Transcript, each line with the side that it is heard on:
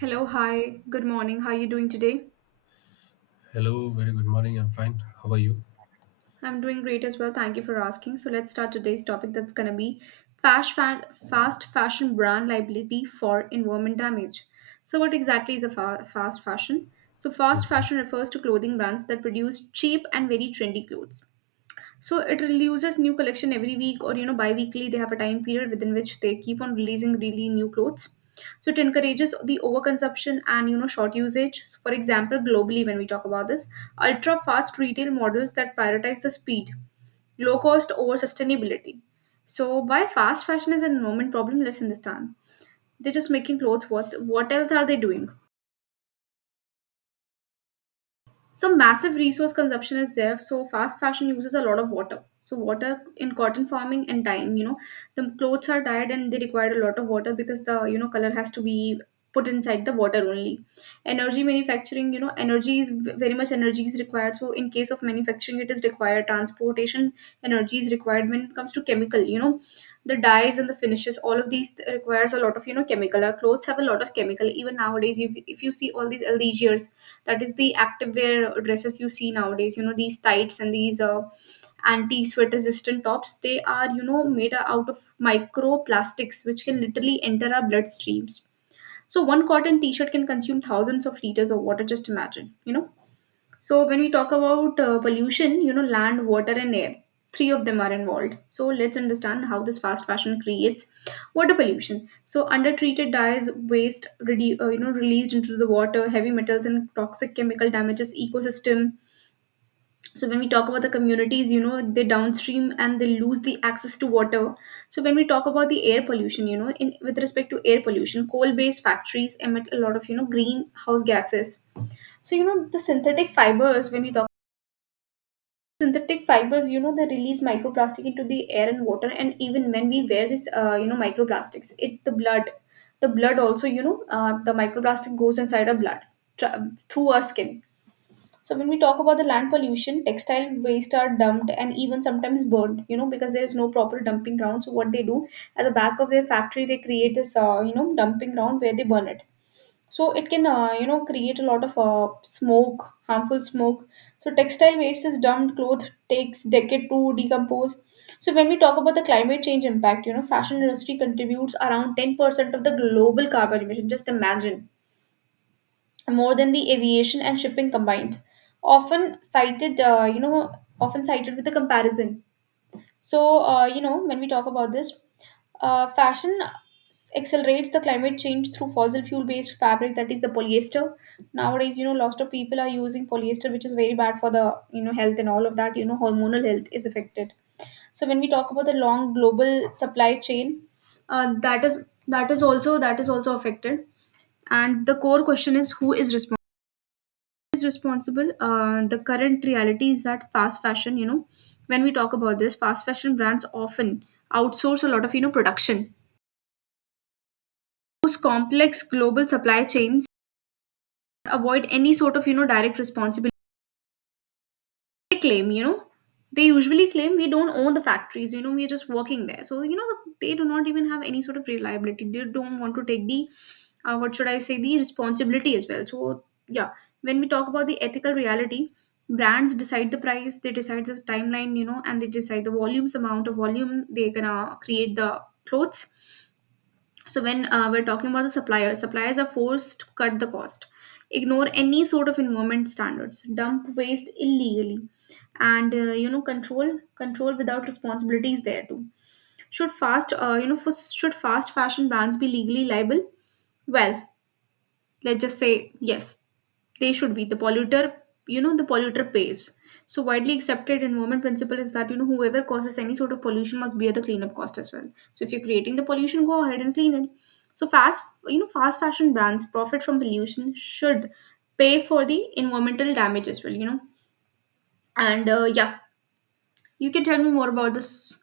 right: Hello, hi, good morning. How are you doing today?
left: Hello, very good morning. I'm fine. How are you?
right: I'm doing great as well. Thank you for asking. So let's start today's topic that's gonna be fast fashion brand liability for environment damage. So what exactly is a fast fashion? So fast
left: Mhm.
right: fashion refers to clothing brands that produce cheap and very trendy clothes. So it releases new collection every week or you know bi-weekly, they have a time period within which they keep on releasing really new clothes. So it encourages the overconsumption and you know short usage. So for example, globally when we talk about this, ultra fast retail models that prioritize the speed, low cost over sustainability. So why fast fashion is an environment problem? Let's understand. They're just making clothes. What else are they doing? So massive resource consumption is there, so fast fashion uses a lot of water. So water in cotton farming and dyeing, you know, the clothes are dyed and they require a lot of water because the you know color has to be put inside the water only. Energy manufacturing, you know, energy is very much energy is required, so in case of manufacturing it is required. Transportation energy is required. When it comes to chemical, you know, the dyes and the finishes, all of these requires a lot of you know chemical. Our clothes have a lot of chemical even nowadays. If you see all these LDGers, that is the activewear dresses you see nowadays, you know these tights and these anti sweat resistant tops, they are you know made out of microplastics which can literally enter our bloodstreams. So one cotton t-shirt can consume thousands of liters of water, just imagine, you know. So when we talk about pollution, you know, land, water, and air, three of them are involved. So let's understand how this fast fashion creates water pollution. So undertreated dyes, waste, you know, released into the water, heavy metals and toxic chemical damages ecosystem. So when we talk about the communities, you know, they downstream and they lose the access to water. So when we talk about the air pollution, you know, in with respect to air pollution, coal-based factories emit a lot of you know greenhouse gases. So you know the synthetic fibers, when we talk synthetic fibers, you know they release microplastic into the air and water. And even when we wear this you know microplastics, it the blood, the blood also you know the microplastic goes inside our blood through our skin. So when we talk about the land pollution, textile waste are dumped and even sometimes burned, you know, because there is no proper dumping ground. So what they do at the back of their factory, they create this you know dumping ground where they burn it. So it can you know create a lot of smoke, harmful smoke. So textile waste is dumped, cloth takes decade to decompose. So when we talk about the climate change impact, you know fashion industry contributes around 10% of the global carbon emission, just imagine, more than the aviation and shipping combined, often cited you know, often cited with the comparison. So you know when we talk about this fashion accelerates the climate change through fossil fuel based fabric, that is the polyester. Nowadays you know lots of people are using polyester, which is very bad for the you know health and all of that, you know hormonal health is affected. So when we talk about the long global supply chain, that is also that is also affected. And the core question is who is responsible. Is responsible, the current reality is that fast fashion, you know, when we talk about this, fast fashion brands often outsource a lot of you know production. Those complex global supply chains avoid any sort of you know direct responsibility. They claim, you know, they usually claim we don't own the factories, you know, we're just working there. So you know they do not even have any sort of reliability, they don't want to take the what should I say, the responsibility as well. So yeah, when we talk about the ethical reality, brands decide the price, they decide the timeline, you know, and they decide the volumes, amount of volume they're gonna create the clothes. So when we're talking about the suppliers, suppliers are forced to cut the cost, ignore any sort of environment standards, dump waste illegally. And you know control without responsibility is there too. Should fast you know for, should fast fashion brands be legally liable? Well, let's just say yes, they should be. The polluter, you know, the polluter pays. So widely accepted environment principle is that you know whoever causes any sort of pollution must bear the cleanup cost as well. So if you're creating the pollution, go ahead and clean it. So fast you know fast fashion brands profit from pollution, should pay for the environmental damage as well, you know. And yeah, you can tell me more about this.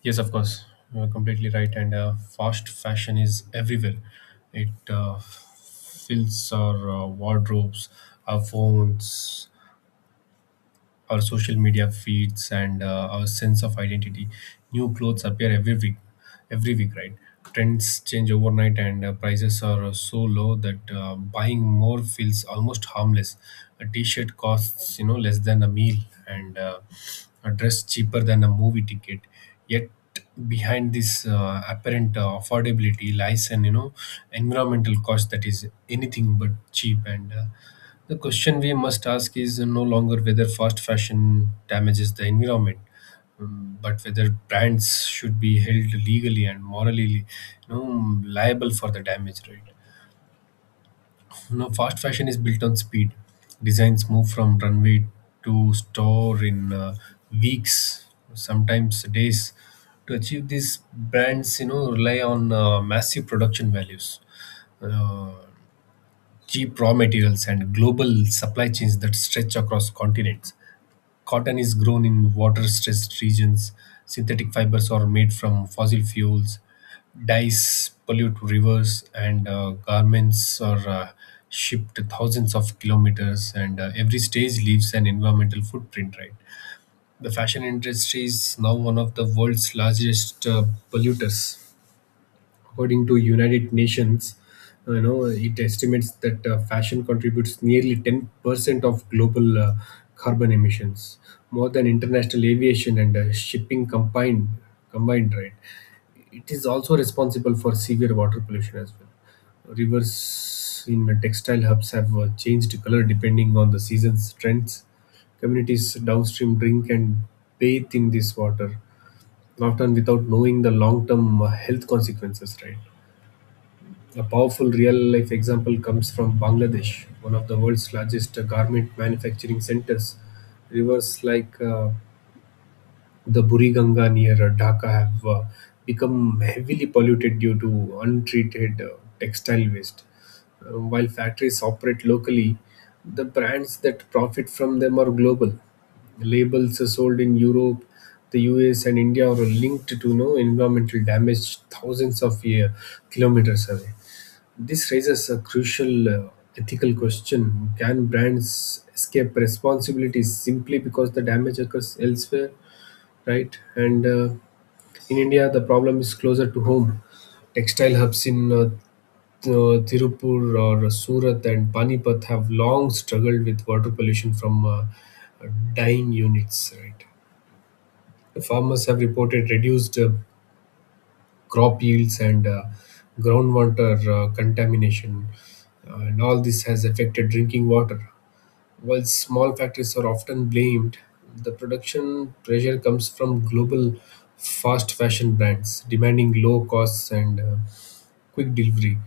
left: Yes, of course. You're completely right. And fast fashion is everywhere. It fills our wardrobes, our phones, our social media feeds, and our sense of identity. New clothes appear every week, right? Trends change overnight, and prices are so low that buying more feels almost harmless. A T-shirt costs, you know, less than a meal, and a dress cheaper than a movie ticket. Yet behind this apparent affordability lies an, you know, environmental cost that is anything but cheap, and the question we must ask is no longer whether fast fashion damages the environment, but whether brands should be held legally and morally, you know, liable for the damage. Right? Now, fast fashion is built on speed. Designs move from runway to store in weeks, sometimes days. To achieve this, brands, you know, rely on massive production values. Uh, cheap raw materials and global supply chains that stretch across continents. Cotton is grown in water stressed regions, synthetic fibers are made from fossil fuels, dyes pollute rivers, and garments are shipped thousands of kilometers, and every stage leaves an environmental footprint, right? The fashion industry is now one of the world's largest polluters. According to United Nations, you know, it estimates that fashion contributes nearly 10% of global carbon emissions, more than international aviation and shipping combined, right? It is also responsible for severe water pollution as well. Rivers in textile hubs have changed color depending on the season's trends. Communities downstream drink and bathe in this water, often without knowing the long term health consequences, right? A powerful real-life example comes from Bangladesh, one of the world's largest garment manufacturing centers. Rivers like the Buriganga near Dhaka have become heavily polluted due to untreated textile waste. While factories operate locally, the brands that profit from them are global. Labels sold in Europe, the US, and India are linked to no environmental damage thousands of kilometers away. This raises a crucial ethical question. Can brands escape responsibility simply because the damage occurs elsewhere, right? And in India, the problem is closer to home. Textile hubs in Tirupur or Surat and Panipat have long struggled with water pollution from dyeing units, right? The farmers have reported reduced crop yields and groundwater contamination. And all this has affected drinking water. While small factories are often blamed, the production pressure comes from global fast fashion brands demanding low costs and quick delivery.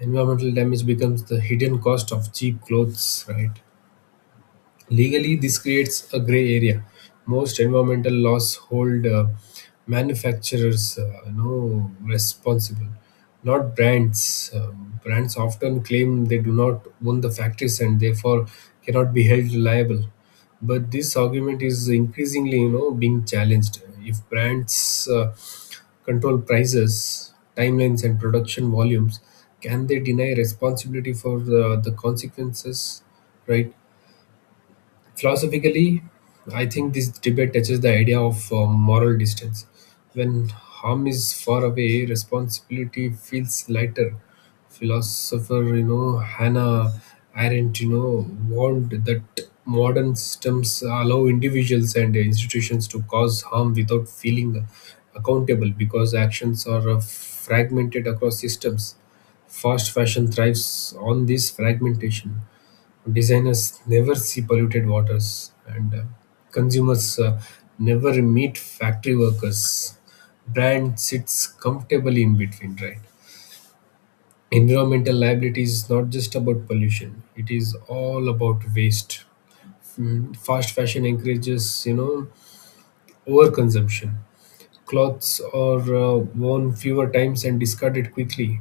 left: Environmental damage becomes the hidden cost of cheap clothes, right? Legally, this creates a gray area. Most environmental laws hold manufacturers, you know, responsible, not brands. Brands often claim they do not own the factories and therefore cannot be held liable. But this argument is increasingly, you know, being challenged. If brands control prices, timelines, and production volumes, can they deny responsibility for the consequences? Right? Philosophically, I think this debate touches the idea of moral distance. When harm is far away, responsibility feels lighter. Philosopher, you know, Hannah Arendt, you know, warned that modern systems allow individuals and institutions to cause harm without feeling accountable because actions are fragmented across systems. Fast fashion thrives on this fragmentation. Designers never see polluted waters, and consumers never meet factory workers. Brand sits comfortably in between, right? Environmental liability is not just about pollution; it is all about waste. Mm, fast fashion encourages, you know, overconsumption. Clothes are worn fewer times and discarded quickly.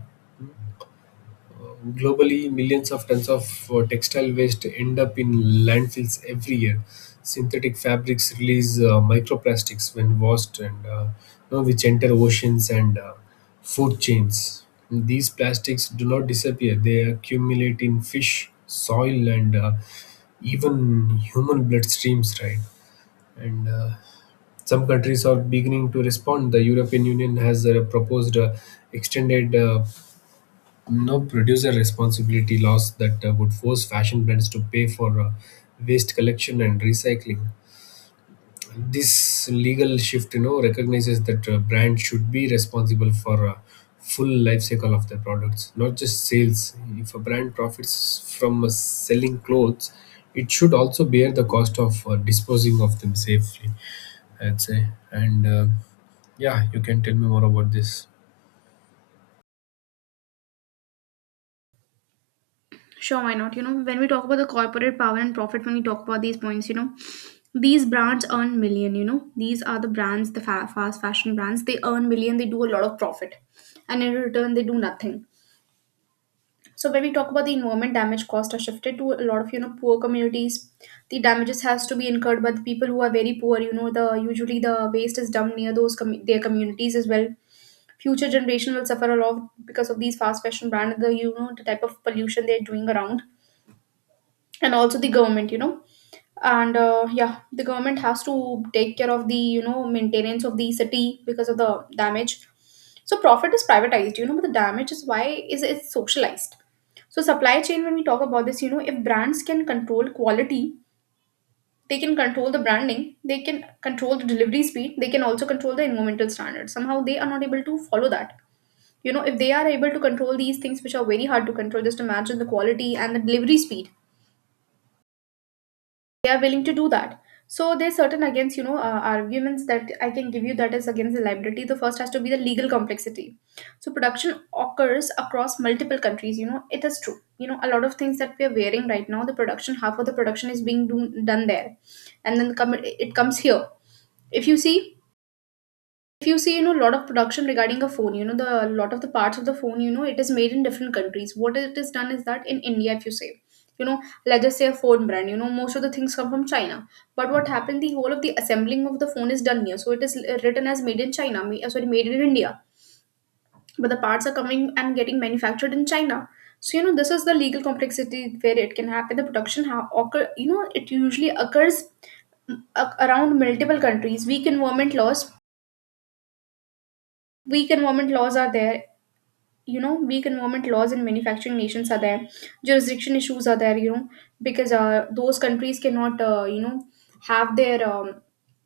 left: Globally, millions of tons of textile waste end up in landfills every year. Synthetic fabrics release microplastics when washed, and you know, which enter oceans and food chains. These plastics do not disappear; they accumulate in fish, soil, and even human bloodstreams. Right, and some countries are beginning to respond. The European Union has proposed extended no producer responsibility laws that would force fashion brands to pay for waste collection and recycling. This legal shift, you know, recognizes that brands should be responsible for full life cycle of their products, not just sales. If a brand profits from selling clothes, it should also bear the cost of disposing of them safely. I'd say, and yeah, you can tell me more about this.
right: Sure, why not? You know, when we talk about the corporate power and profit, when we talk about these points, you know, these brands earn million. You know, these are the brands, the fast fashion brands. They earn million. They do a lot of profit, and in return, they do nothing. So when we talk about the environment damage cost are shifted to a lot of you know poor communities. The damages has to be incurred by the people who are very poor. You know, the usually the waste is dumped near those their communities as well. Future generation will suffer a lot because of these fast fashion brands, the you know the type of pollution they're doing around. And also the government, you know, and yeah, the government has to take care of the you know maintenance of the city because of the damage. So profit is privatized, you know, but the damage is why is it's socialized. So supply chain, when we talk about this, you know, if brands can control quality, they can control the branding, they can control the delivery speed, they can also control the environmental standards, somehow they are not able to follow that, you know. If they are able to control these things which are very hard to control, just imagine the quality and the delivery speed, they are willing to do that. So there's certain against, you know, arguments that I can give you that is against the liability. The first has to be the legal complexity. So production occurs across multiple countries, you know, it is true, you know, a lot of things that we are wearing right now, the production half of the production is being done there and then it comes here. if you see if you see, you know, a lot of production regarding a phone, you know, the a lot of the parts of the phone, you know, it is made in different countries. What it is done is that in India, if you say, you know, let's just say a phone brand, you know, most of the things come from China. But what happened, the whole of the assembling of the phone is done here. So it is written as made in China, sorry, made in India. But the parts are coming and getting manufactured in China. So, you know, this is the legal complexity where it can happen. The production occur, you know, it usually occurs around multiple countries. Weak environment laws are there you know weak environment laws in manufacturing nations are there. Jurisdiction issues are there, you know, because those countries cannot you know have their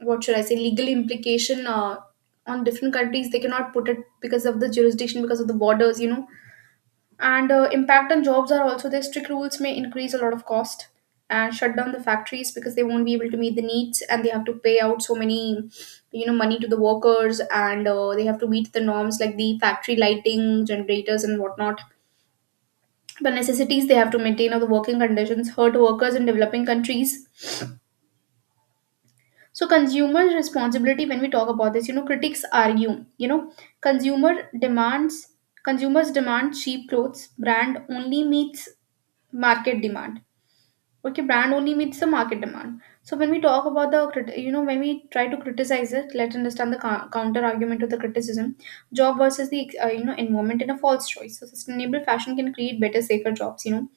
right: what should I say, legal implication on different countries, they cannot put it because of the jurisdiction, because of the borders, you know. And impact on jobs are also there. Strict rules may increase a lot of cost and shut down the factories because they won't be able to meet the needs, and they have to pay out so many money to the workers, and they have to meet the norms like the factory lighting, generators, and whatnot. The necessities they have to maintain of the working conditions hurt workers in developing countries. So consumer responsibility, when we talk about this, you know, critics argue, you know, consumer demands, consumers demand cheap clothes, brand only meets market demand. Okay, brand only meets the market demand. So when we talk about the you know, when we try to criticize it, let's understand the counter argument to the criticism. Job versus the, you know, environment in a false choice. So sustainable fashion can create better, safer jobs, you know.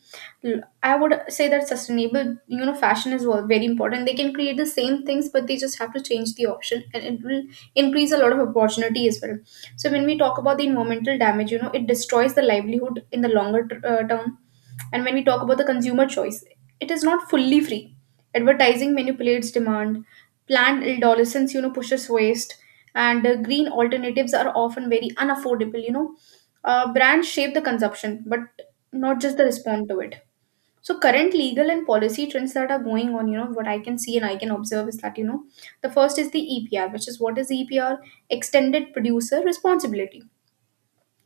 right: L- I would say that sustainable, you know, fashion is very important. They can create the same things, but they just have to change the option, and it will increase a lot of opportunity as well. So when we talk about the environmental damage, you know, it destroys the livelihood in the longer term. And when we talk about the consumer choice, it is not fully free. Advertising manipulates demand, planned adolescence, you know, pushes waste, and green alternatives are often very unaffordable, Brands shape the consumption, but not just the respond to it. So current legal and policy trends that are going on, you know, what I can see and I can observe is that, you know, the first is the EPR, which is, what is EPR? Extended Producer Responsibility.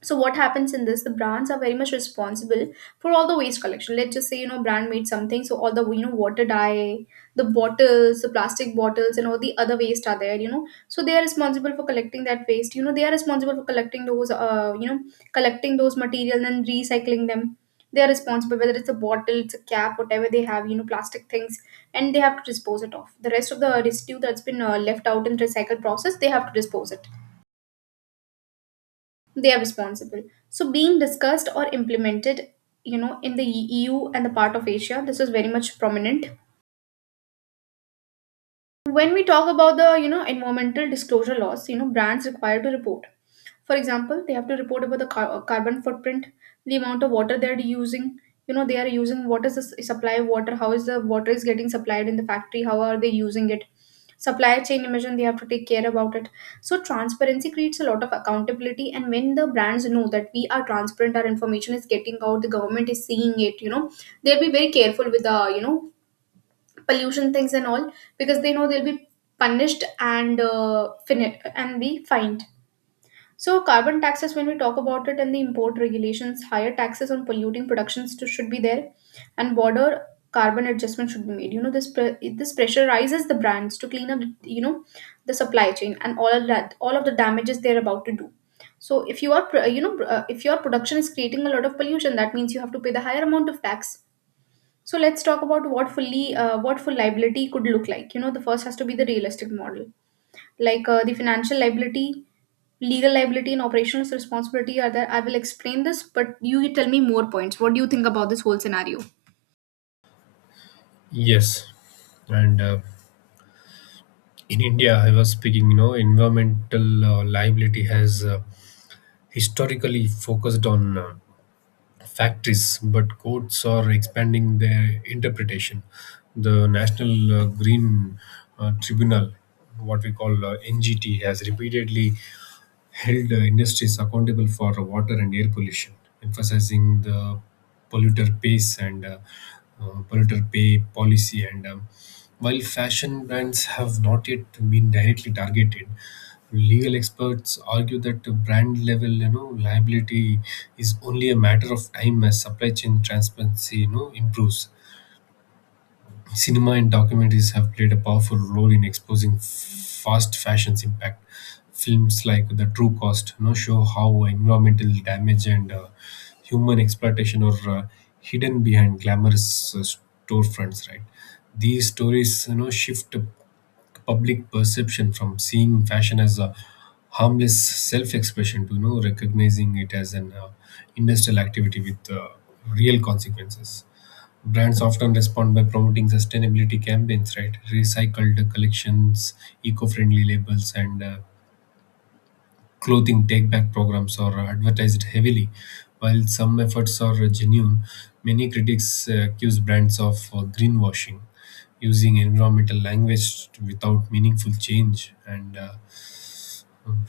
right: So what happens in this, the brands are very much responsible for all the waste collection. Let's just say, you know, brand made something, so all the, you know, water dye, the bottles, the plastic bottles, and all the other waste are there, you know, so they are responsible for collecting that waste, you know, they are responsible for collecting those, you know, collecting those materials and recycling them. They are responsible, whether it's a bottle, it's a cap, whatever they have, you know, plastic things, and they have to dispose it off. The rest of the residue that's been left out in recycle process, they have to dispose it. They are responsible. So being discussed or implemented, you know, in the EU and the part of Asia, this is very much prominent. When we talk about the, you know, environmental disclosure laws, you know, brands required to report. For example, they have to report about the carbon footprint, the amount of water they're using. You know, they are using, what is the supply of water, how is the water is getting supplied in the factory, how are they using it. Supply chain emission, they have to take care about it. So transparency creates a lot of accountability, and when the brands know that we are transparent, our information is getting out, the government is seeing it. You know, they'll be very careful with the, pollution things and all, because they know they'll be punished and and be fined. So carbon taxes, when we talk about it, and the import regulations, higher taxes on polluting productions to, should be there, and border carbon adjustment should be made. You know, this this pressurizes the brands to clean up, you know, the supply chain and all of that, all of the damages they're about to do. So if you are, you know, if your production is creating a lot of pollution, that means you have to pay the higher amount of tax. So let's talk about what fully what full liability could look like. You know, the first has to be the realistic model. Like, the financial liability, legal liability, and operational responsibility are there. I will explain this, but you tell me more points. What do you think about this whole scenario?
left: Yes, and. In India, I was speaking, you know, environmental liability has historically focused on factories, but courts are expanding their interpretation. The National Green Tribunal, what we call NGT, has repeatedly held industries accountable for water and air pollution, emphasizing the polluter pays and uh, polluter pay policy. And while fashion brands have not yet been directly targeted, legal experts argue that the brand level, you know, liability is only a matter of time as supply chain transparency, you know, improves. Cinema and documentaries have played a powerful role in exposing fast fashion's impact. Films like The True Cost, you know, show how environmental damage and human exploitation are hidden behind glamorous storefronts. Right, these stories, you know, shift the public perception from seeing fashion as a harmless self-expression to, you know, recognizing it as an industrial activity with real consequences. Brands often respond by promoting sustainability campaigns, right? Recycled collections, eco-friendly labels, and clothing take-back programs are advertised heavily. While some efforts are genuine, many critics accuse brands of greenwashing, using environmental language without meaningful change, and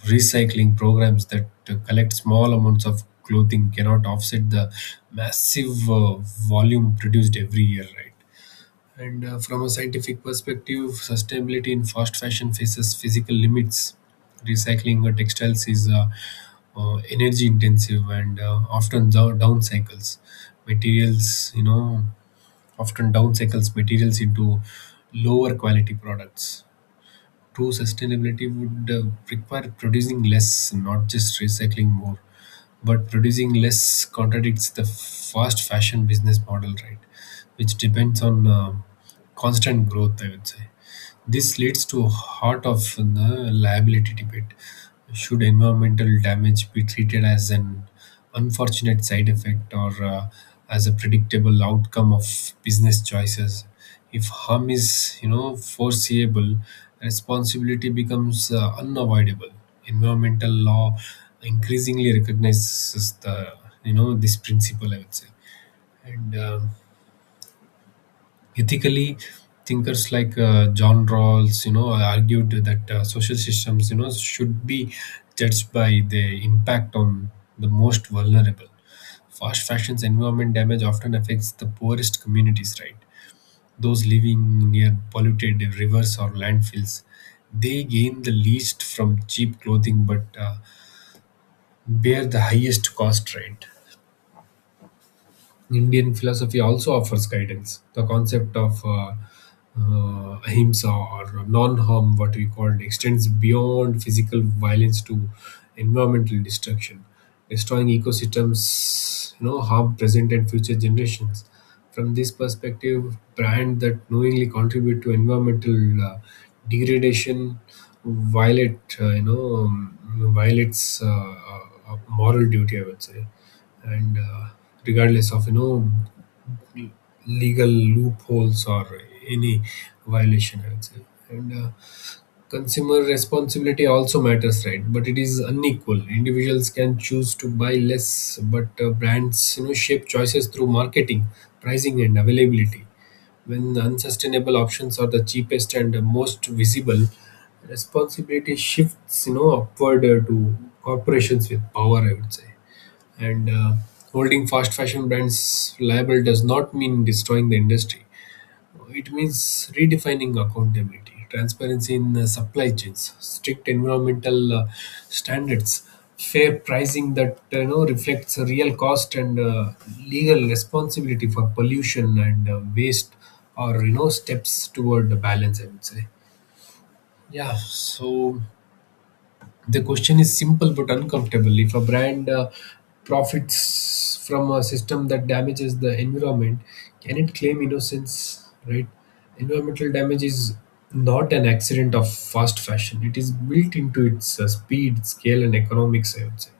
left: recycling programs that collect small amounts of clothing cannot offset the massive volume produced every year, right? And from a scientific perspective, sustainability in fast fashion faces physical limits. Recycling textiles is energy intensive and often down cycles materials. You know, often down cycles materials into lower quality products. True sustainability would require producing less, not just recycling more, but producing less contradicts the fast fashion business model, right? Which depends on constant growth, I would say. This leads to heart of the liability debate. Should environmental damage be treated as an unfortunate side effect or as a predictable outcome of business choices? If harm is, you know, foreseeable, responsibility becomes unavoidable. Environmental law increasingly recognizes the, you know, this principle. I would say, and ethically, thinkers like john rawls, you know, argued that social systems, you know, should be judged by their impact on the most vulnerable. Fast fashion's environment damage often affects the poorest communities, right? Those living near polluted rivers or landfills, they gain the least from cheap clothing but bear the highest cost, right? Indian philosophy also offers guidance. The concept of ahimsa or non harm, what we call it, extends beyond physical violence to environmental destruction, destroying ecosystems, you know, harm present and future generations. From this perspective, brands that knowingly contribute to environmental degradation violate, you know, violates a moral duty, I would say, and regardless of, you know, legal loopholes or any violation, I would say, and consumer responsibility also matters, right? But it is unequal. Individuals can choose to buy less, but brands, you know, shape choices through marketing, pricing, and availability. When unsustainable options are the cheapest and most visible, responsibility shifts, you know, upward to corporations with power, I would say, and holding fast fashion brands liable does not mean destroying the industry. It means redefining accountability, transparency in supply chains, strict environmental standards, fair pricing that you know reflects the real cost, and legal responsibility for pollution and waste, or, you know, steps toward the balance. I would say. Yeah, so the question is simple but uncomfortable. If a brand profits from a system that damages the environment, can it claim innocence? Right? Environmental damage is not an accident of fast fashion. It is built into its speed, scale, and economics. I would say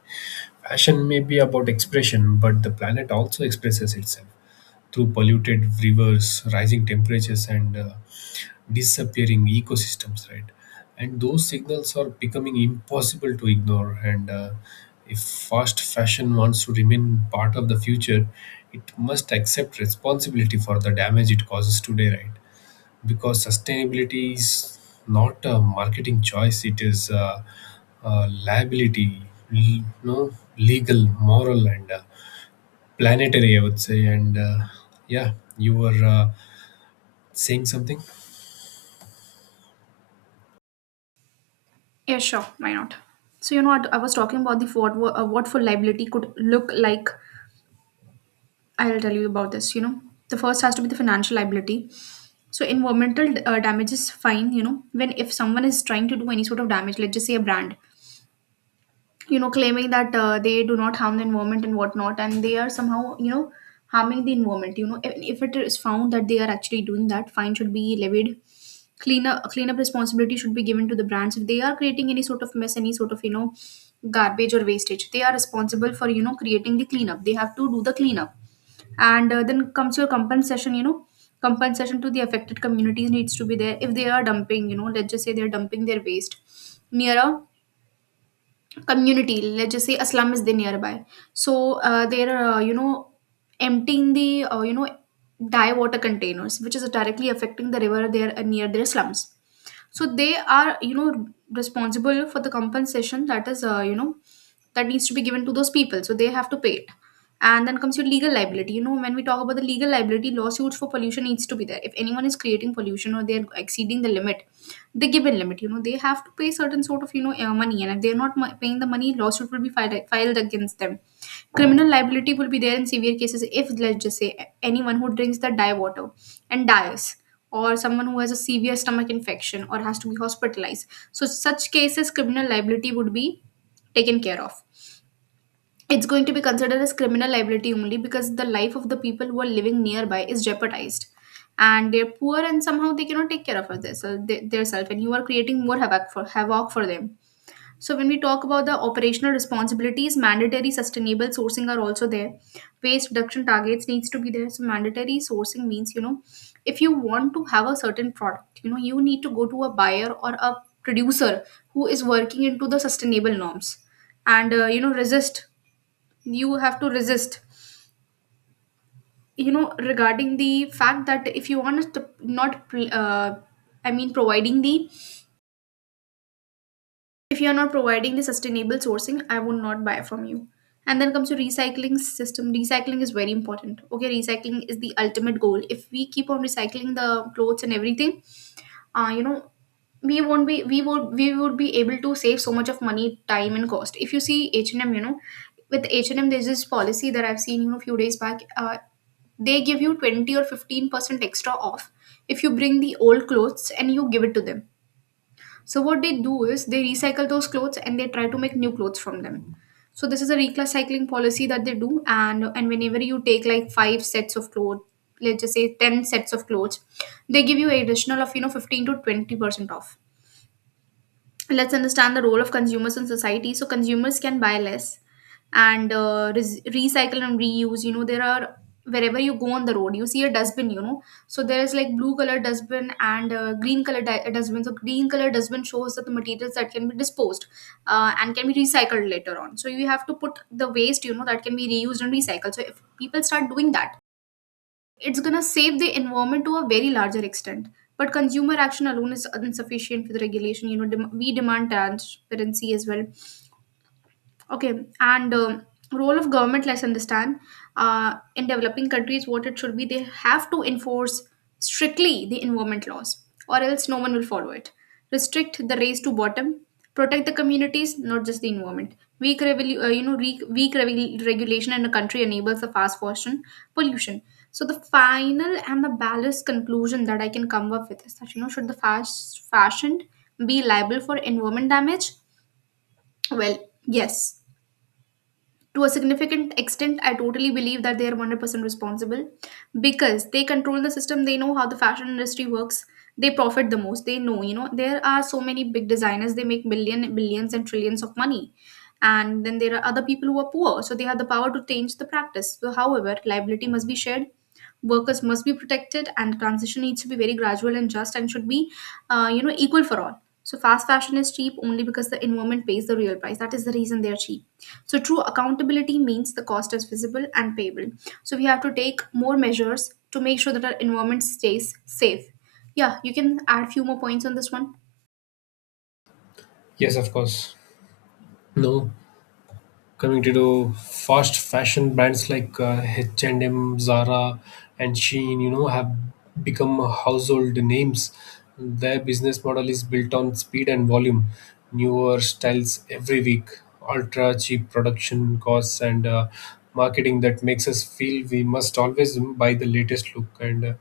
left: fashion may be about expression, but the planet also expresses itself through polluted rivers, rising temperatures, and disappearing ecosystems, right? And those signals are becoming impossible to ignore, and if fast fashion wants to remain part of the future, it must accept responsibility for the damage it causes today, right? Because sustainability is not a marketing choice; it is a liability, l- no legal, moral, and planetary, I would say, and yeah, you were saying something.
right: Yeah, sure. Why not? So, you know, what I was talking about, the what, what full liability could look like. I'll tell you about this. You know, the first has to be the financial liability. So environmental damage is fine. You know, when if someone is trying to do any sort of damage, let's just say a brand, you know, claiming that they do not harm the environment and whatnot, and they are somehow, you know, harming the environment, you know, and if it is found that they are actually doing that, fine should be levied. Cleanup responsibility should be given to the brands. If they are creating any sort of mess, any sort of, you know, garbage or wastage, they are responsible for, you know, creating the cleanup. They have to do the cleanup. And then comes your compensation. You know, compensation to the affected communities needs to be there. If they are dumping, you know, let's just say they're dumping their waste near a community, let's just say a slum is there nearby. So they're, you know, emptying the, you know, dye water containers, which is directly affecting the river there, near their slums. So they are, you know, responsible for the compensation that is, you know, that needs to be given to those people, so they have to pay it. And then comes your legal liability. You know, when we talk about the legal liability, lawsuits for pollution needs to be there. If anyone is creating pollution or they are exceeding the limit, the given limit, you know, they have to pay certain sort of, you know, money. And if they're not mo- paying the money, lawsuit will be filed against them. Criminal liability will be there in severe cases. If let's just say anyone who drinks the dye water and dies, or someone who has a severe stomach infection or has to be hospitalized, so such cases criminal liability would be taken care of. It's going to be considered as criminal liability only, because the life of the people who are living nearby is jeopardized and they're poor, and somehow they cannot take care of this, their self, and you are creating more havoc for them. So when we talk about the operational responsibilities, mandatory sustainable sourcing are also there. Waste reduction targets needs to be there. So mandatory sourcing means, you know, if you want to have a certain product, you know, you need to go to a buyer or a producer who is working into the sustainable norms and, you know, resist. You have to resist. You know, regarding the fact that if you want us to not, providing the, if you are not providing the sustainable sourcing, I would not buy from you. And then comes to recycling system. Recycling is very important. Okay, recycling is the ultimate goal. If we keep on recycling the clothes and everything, you know, we won't be we would be able to save so much of money, time, and cost. If you see H and M, you know, with H and M, there's this policy that I've seen, you know, few days back. They give you 20 or 15% extra off if you bring the old clothes and you give it to them. So what they do is they recycle those clothes and they try to make new clothes from them. So this is a recycling policy that they do, and whenever you take like five sets of clothes, let's just say ten sets of clothes, they give you additional of, you know, 15 to 20% off. Let's understand the role of consumers in society. So consumers can buy less and recycle and reuse. You know, there are, wherever you go on the road, you see a dustbin, you know. So there is like blue color dustbin and green dustbin. So green color dustbin shows that the materials that can be disposed and can be recycled later on, so you have to put the waste, you know, that can be reused and recycled. So if people start doing that, it's going to save the environment to a very larger extent. But consumer action alone is insufficient for the regulation. You know, we demand transparency as well. Okay, and role of government, let's understand, in developing countries, what it should be, they have to enforce strictly the environment laws, or else no one will follow it. Restrict the race to bottom, protect the communities, not just the environment. Weak, you know, weak regulation in a country enables the fast fashion pollution. So the final and the balanced conclusion that I can come up with is that, you know, should the fast fashion be liable for environment damage? Well, yes, to a significant extent. I totally believe that they are 100% responsible, because they control the system, they know how the fashion industry works, they profit the most. They know, you know, there are so many big designers, they make million, billions, and trillions of money, and then there are other people who are poor. So they have the power to change the practice. So however, liability must be shared. Workers must be protected, and transition needs to be very gradual and just, and should be, you know, equal for all. So fast fashion is cheap only because the environment pays the real price. That is the reason they are cheap. So true accountability means the cost is visible and payable. So we have to take more measures to make sure that our environment stays safe. Yeah, you can add few more points on this one.
left: Yes, of course. No, coming to do fast fashion brands like H&M, Zara, and Shein, you know, have become household names. Their business model is built on speed and volume, newer styles every week, ultra cheap production costs, and marketing that makes us feel we must always buy the latest look. And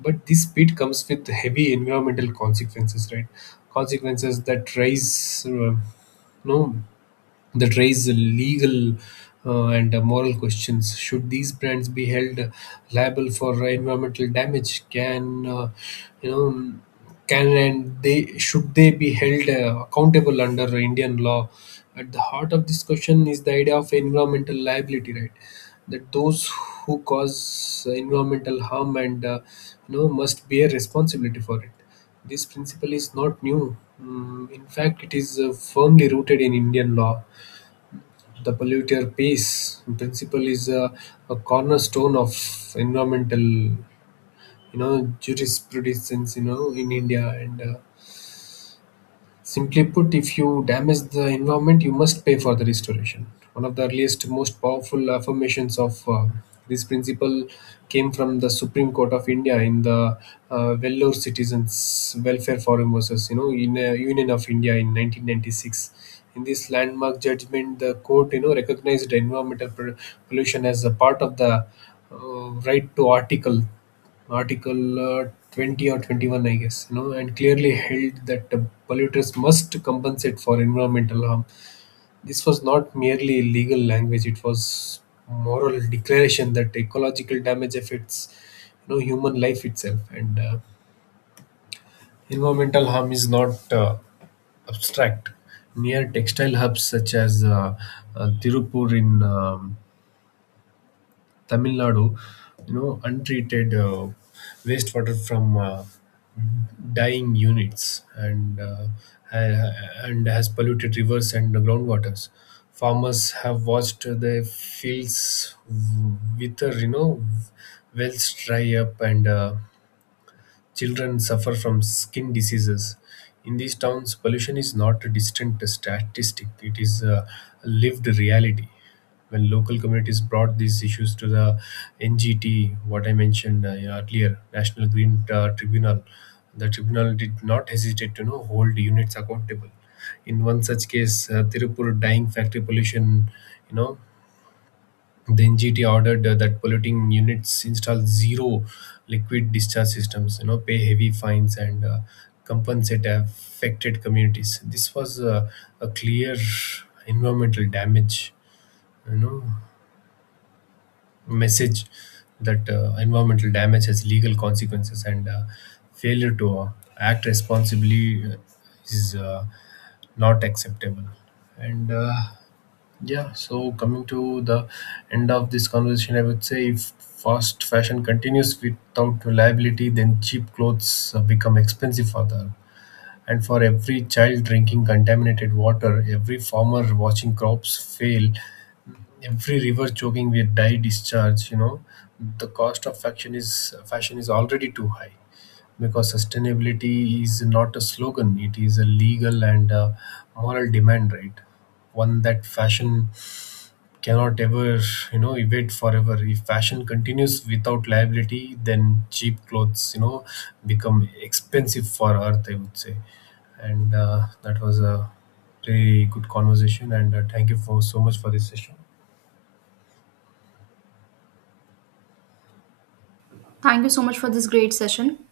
left: but this speed comes with heavy environmental consequences, right? Consequences that know, raise legal and moral questions. Should these brands be held liable for environmental damage? Can you know? Can and they should they be held accountable under Indian law? At the heart of this question is the idea of environmental liability, right? That those who cause environmental harm and you know must bear responsibility for it. This principle is not new. In fact, it is firmly rooted in Indian law. The polluter pays principle is a cornerstone of environmental, jurisprudence, in India. And Simply put, if you damage the environment, you must pay for the restoration. One of the earliest, most powerful affirmations of this principle came from the Supreme Court of India in the Vellore Citizens Welfare Forum versus, you know, in Union of India in 1996. In this landmark judgment, the court, recognized pollution as a part of the right to article Article 20 or 21, I guess, you know, and clearly held that polluters must compensate for environmental harm. This was not merely legal language; it was moral declaration that ecological damage affects, human life itself, and environmental harm is not abstract. Near textile hubs such as Tirupur in Tamil Nadu, untreated wastewater from dyeing units ha- and has polluted rivers and groundwaters. Farmers have watched their fields wither, wells dry up, and children suffer from skin diseases. In these towns, pollution is not a distant statistic, it is a lived reality. When local communities brought these issues to the NGT, what I mentioned earlier, National Green Tribunal, the tribunal did not hesitate to, you know, hold units accountable. In one such case, Tirupur dyeing factory pollution, you know, the NGT ordered that polluting units install zero liquid discharge systems, pay heavy fines, and compensate affected communities. This was a clear environmental damage, you know, message that environmental damage has legal consequences and failure to act responsibly is not acceptable. And uh, yeah, so coming to the end of this conversation, I would say if fast fashion continues without reliability, then cheap clothes become expensive for them. And for every child drinking contaminated water, every farmer watching crops fail, every river choking with dye discharge, the cost of fashion is already too high, because sustainability is not a slogan; it is a legal and moral demand, right? One that fashion cannot ever, evade forever. If fashion continues without liability, then cheap clothes, become expensive for Earth, I would say. And that was a very good conversation. And thank you for so much for this session.
right: Thank you so much for this great session.